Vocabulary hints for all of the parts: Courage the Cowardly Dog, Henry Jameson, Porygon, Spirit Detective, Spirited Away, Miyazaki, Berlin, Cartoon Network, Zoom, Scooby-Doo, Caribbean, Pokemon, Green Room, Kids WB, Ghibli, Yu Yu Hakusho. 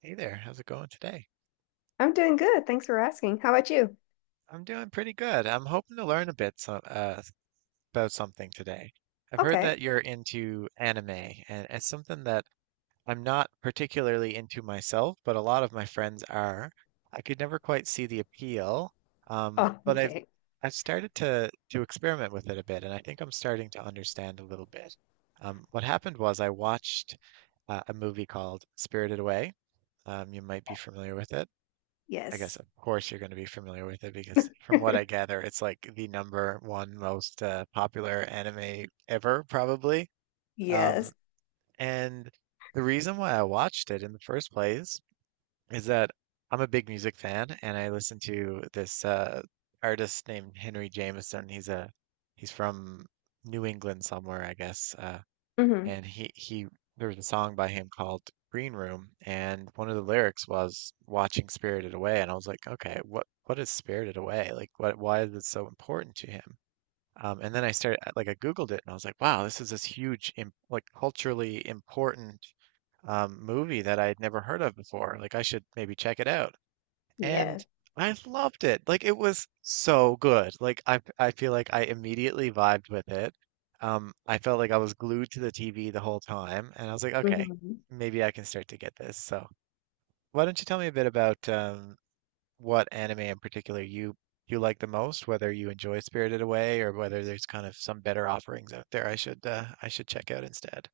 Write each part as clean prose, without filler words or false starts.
Hey there, how's it going today? I'm doing good. Thanks for asking. How about you? I'm doing pretty good. I'm hoping to learn a bit about something today. I've heard Okay. that you're into anime, and it's something that I'm not particularly into myself, but a lot of my friends are. I could never quite see the appeal, Oh, but I've okay. I've started to experiment with it a bit, and I think I'm starting to understand a little bit. What happened was I watched a movie called Spirited Away. You might be familiar with it. I guess Yes. of course you're going to be familiar with it because from what I gather, it's like the number one most popular anime ever, probably. Um, Yes. and the reason why I watched it in the first place is that I'm a big music fan and I listen to this artist named Henry Jameson. He's from New England somewhere, I guess. Hmm. And he there was a song by him called Green Room, and one of the lyrics was watching Spirited Away, and I was like, okay, what is Spirited Away? Like, what why is it so important to him? And then I started like I Googled it, and I was like, wow, this is this huge im like culturally important movie that I had never heard of before. Like, I should maybe check it out. And Yes. I loved it. Like it was so good. Like I feel like I immediately vibed with it. I felt like I was glued to the TV the whole time, and I was like, okay, Hmm. maybe I can start to get this. So why don't you tell me a bit about what anime in particular you like the most, whether you enjoy Spirited Away or whether there's kind of some better offerings out there I should check out instead.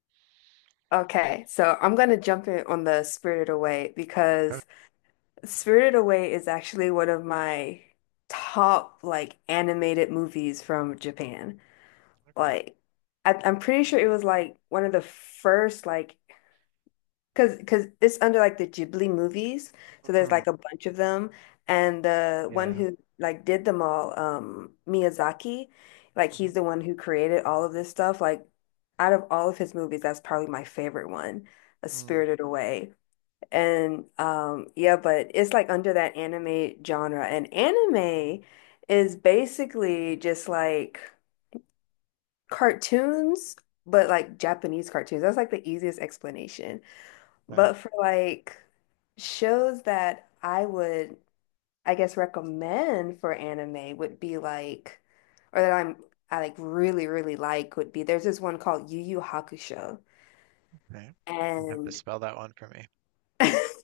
Okay. So I'm going to jump in on the Spirited Away Oh, because Spirited Away is actually one of my top, like, animated movies from Japan. okay. Like, I'm pretty sure it was like one of the first like cause it's under like the Ghibli movies, so there's Mhm. like a bunch of them, and the one Yeah. who like did them all, Miyazaki, like he's the Hmm. one who created all of this stuff. Like, out of all of his movies, that's probably my favorite one, A Mm. Spirited Away, and yeah, but it's like under that anime genre, and anime is basically just like cartoons, but like Japanese cartoons. That's like the easiest explanation. Okay. But for like shows that I would, I guess, recommend for anime would be like, or that I'm, I like really, really like would be there's this one called Yu Yu Hakusho. Okay. You have to And spell that one for me.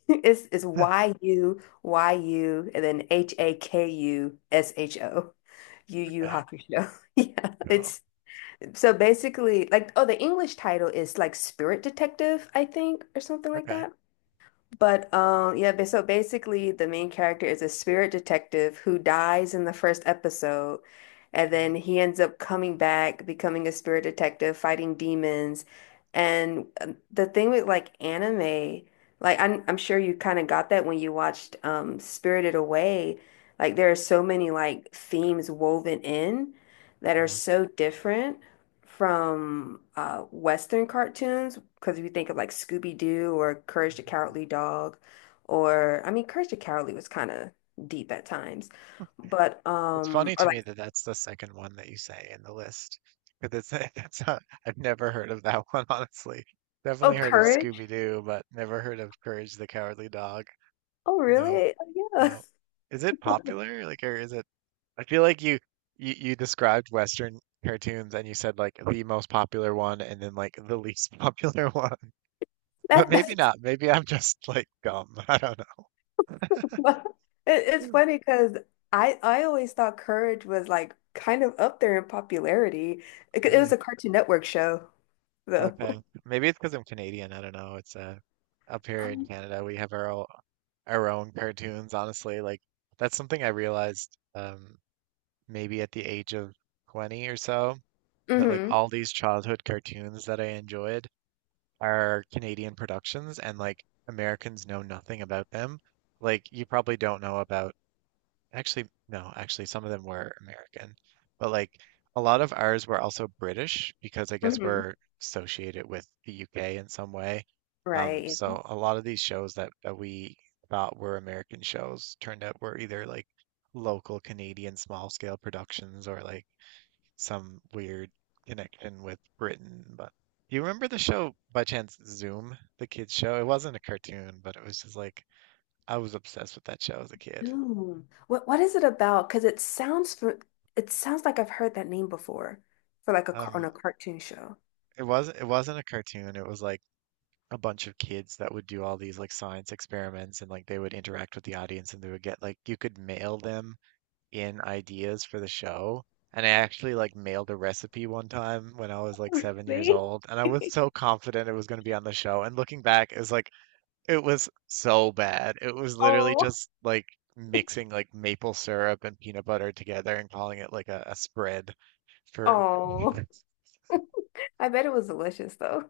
it's Yuyu and then Hakusho. Yu Yu Okay. Hakusho. Yeah. Cool. It's so basically like, oh, the English title is like Spirit Detective, I think, or something like Okay. that. But yeah, so basically the main character is a spirit detective who dies in the first episode, and then Mhm. he ends up coming back, becoming a spirit detective, fighting demons. And the thing with like anime, like I'm sure you kind of got that when you watched Spirited Away. Like there are so many like themes woven in that are Yeah. so different from Western cartoons, because if you think of like Scooby-Doo or Courage the Mhm. Cowardly Dog, or I mean, Courage the Cowardly was kind of deep at times, but It's funny or to me like, that that's the second one that you say in the list, because it's that's not, I've never heard of that one, honestly. oh, Definitely heard of Courage, Scooby-Doo, but never heard of Courage the Cowardly Dog. oh No, really? Oh yeah, no. Is it popular? Like, or is it? I feel like you described Western cartoons and you said like the most popular one and then like the least popular one, but that maybe that's not. Maybe I'm just like dumb. I don't know. what- it's funny because I always thought Courage was like kind of up there in popularity. It was Really. a Cartoon Network show though. Okay. Maybe it's because I'm Canadian. I don't know. It's up here in Um, Canada, we have our own cartoons, honestly. Like that's something I realized maybe at the age of 20 or so that like hmm. all these childhood cartoons that I enjoyed are Canadian productions and like Americans know nothing about them. Like you probably don't know about actually, no, actually, some of them were American, but like a lot of ours were also British because I guess Hmm. we're associated with the UK in some way. Right. So a lot of these shows that we thought were American shows turned out were either like local Canadian small scale productions or like some weird connection with Britain. But do you remember the show by chance Zoom, the kids show? It wasn't a cartoon, but it was just like I was obsessed with that show as a kid. Ooh. What is it about? Because it sounds like I've heard that name before for like a car on Um, a cartoon show. it wasn't a cartoon. It was like a bunch of kids that would do all these like science experiments and like they would interact with the audience and they would get like you could mail them in ideas for the show. And I actually like mailed a recipe one time when I was like 7 years Really? old, and I was so confident it was going to be on the show. And looking back, it was like it was so bad. It was literally Oh, just like mixing like maple syrup and peanut butter together and calling it like a spread for. oh. I bet it was delicious though.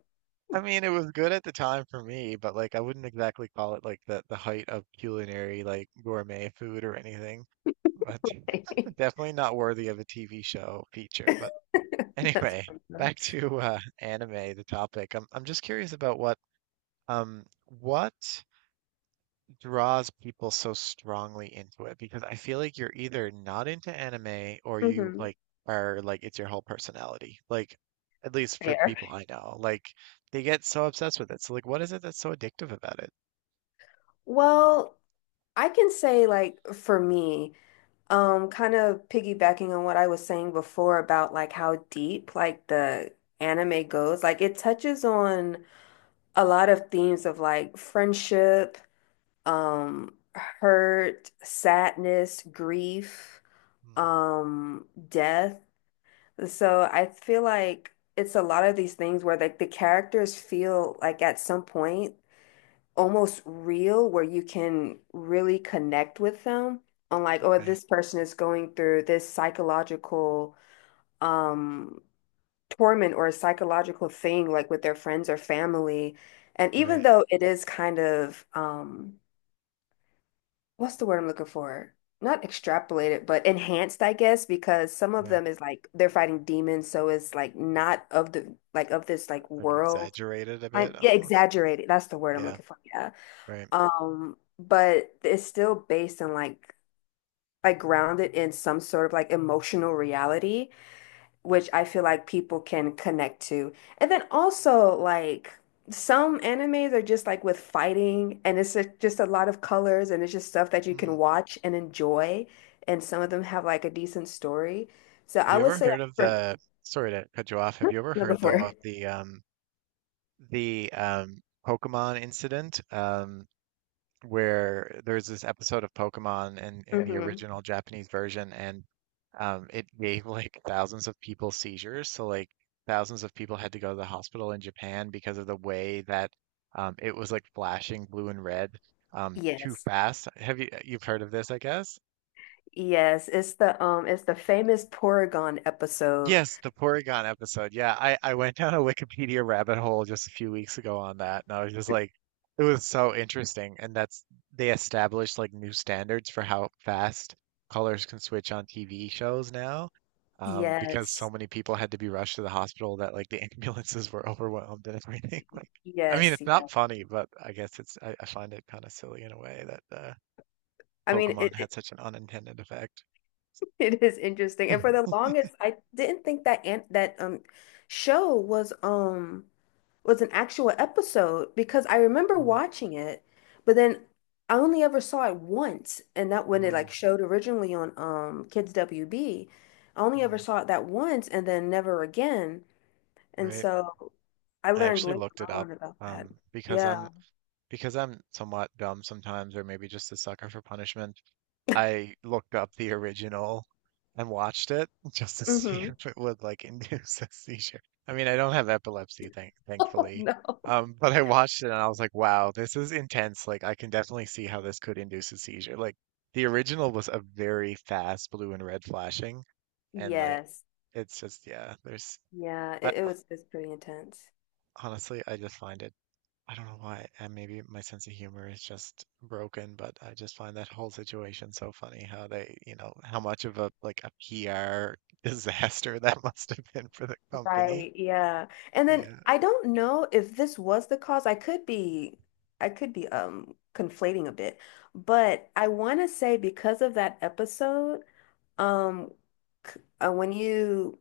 I mean, it was good at the time for me, but like I wouldn't exactly call it like the height of culinary like gourmet food or anything. But definitely not worthy of a TV show feature. But That's anyway, back to anime, the topic. I'm just curious about what draws people so strongly into it because I feel like you're either not into anime or you Mm-hmm. like are like it's your whole personality. Like at least for the Fair. people I know, like they get so obsessed with it. So like what is it that's so addictive about it? Well, I can say like for me, kind of piggybacking on what I was saying before about like how deep like the anime goes, like it touches on a lot of themes of like friendship, hurt, sadness, grief, Mm, death. So I feel like it's a lot of these things where like the characters feel like at some point almost real, where you can really connect with them on like, oh, okay. this person is going through this psychological um torment or a psychological thing like with their friends or family. And even Right. though it is kind of what's the word I'm looking for? Not extrapolated, but enhanced, I guess, because some of Yeah. them is like they're fighting demons, so it's like not of the like of this like Like world. exaggerated a I bit Yeah, almost. exaggerated. That's the word I'm Yeah, looking for. Yeah. right. But it's still based on like grounded in some sort of like emotional reality which I feel like people can connect to. And then also like some animes are just like with fighting and it's just a lot of colors and it's just stuff that you Mm. can watch and enjoy. And some of them have like a decent story. So Have I you would ever say heard of for sorry to cut you off. Have you ever number heard though 4. of the Pokemon incident? Um, where there's this episode of Pokemon in the Hmm. original Japanese version, and it gave like thousands of people seizures. So like thousands of people had to go to the hospital in Japan because of the way that it was like flashing blue and red too Yes. fast. Have you've heard of this, I guess? Yes, it's the famous Porygon episode. Yes, the Porygon episode. Yeah, I went down a Wikipedia rabbit hole just a few weeks ago on that, and I was just like, it was so interesting. And that's they established like new standards for how fast colors can switch on TV shows now, because so Yes. many people had to be rushed to the hospital that like the ambulances were overwhelmed and everything. Like, I mean, Yes, it's yeah. not funny, but I guess it's I find it kind of silly in a way that I mean Pokemon it, had such an unintended effect. It is interesting. And for the longest, I didn't think that an that show was an actual episode because I remember Mm, watching it, but then I only ever saw it once, and that when it mm, like showed originally on Kids WB, I only ever mm, saw it that once and then never again. And right. so I I learned actually later looked it up on about that. Because Yeah. I'm somewhat dumb sometimes, or maybe just a sucker for punishment. I looked up the original and watched it just to see Mm-hmm. if it would like induce a seizure. I mean, I don't have epilepsy, Oh thankfully. no. But I watched it and I was like, wow, this is intense. Like, I can definitely see how this could induce a seizure. Like, the original was a very fast blue and red flashing, and like, Yes. it's just yeah. There's Yeah, I, it's pretty intense. honestly, I just find it. I don't know why, and maybe my sense of humor is just broken, but I just find that whole situation so funny how they, how much of a like a PR disaster that must have been for the company. Right, yeah. And then Yeah, I don't know if this was the cause. I could be conflating a bit, but I want to say because of that episode, um c- when you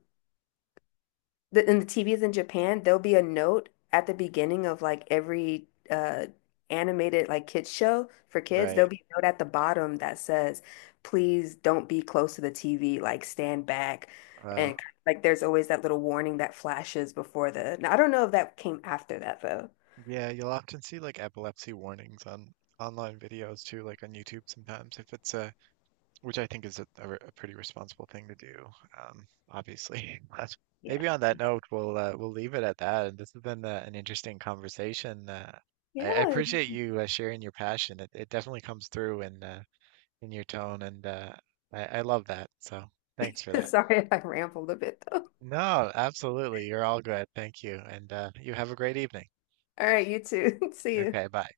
the in the TVs in Japan, there'll be a note at the beginning of like every animated like kids show for kids. right. There'll be a note at the bottom that says, "Please don't be close to the TV. Like stand back." Uh, And like there's always that little warning that flashes before the. Now, I don't know if that came after that though. yeah, you'll often see like epilepsy warnings on online videos too, like on YouTube sometimes if it's a which I think is a pretty responsible thing to do. Obviously, but Yeah. maybe on that note, we'll leave it at that. And this has been an interesting conversation. I Yeah. appreciate you sharing your passion. It definitely comes through in your tone, and I love that. So thanks for that. Sorry if I rambled a bit though. No, absolutely. You're all good. Thank you, and you have a great evening. All right, you too. See you. Okay, bye.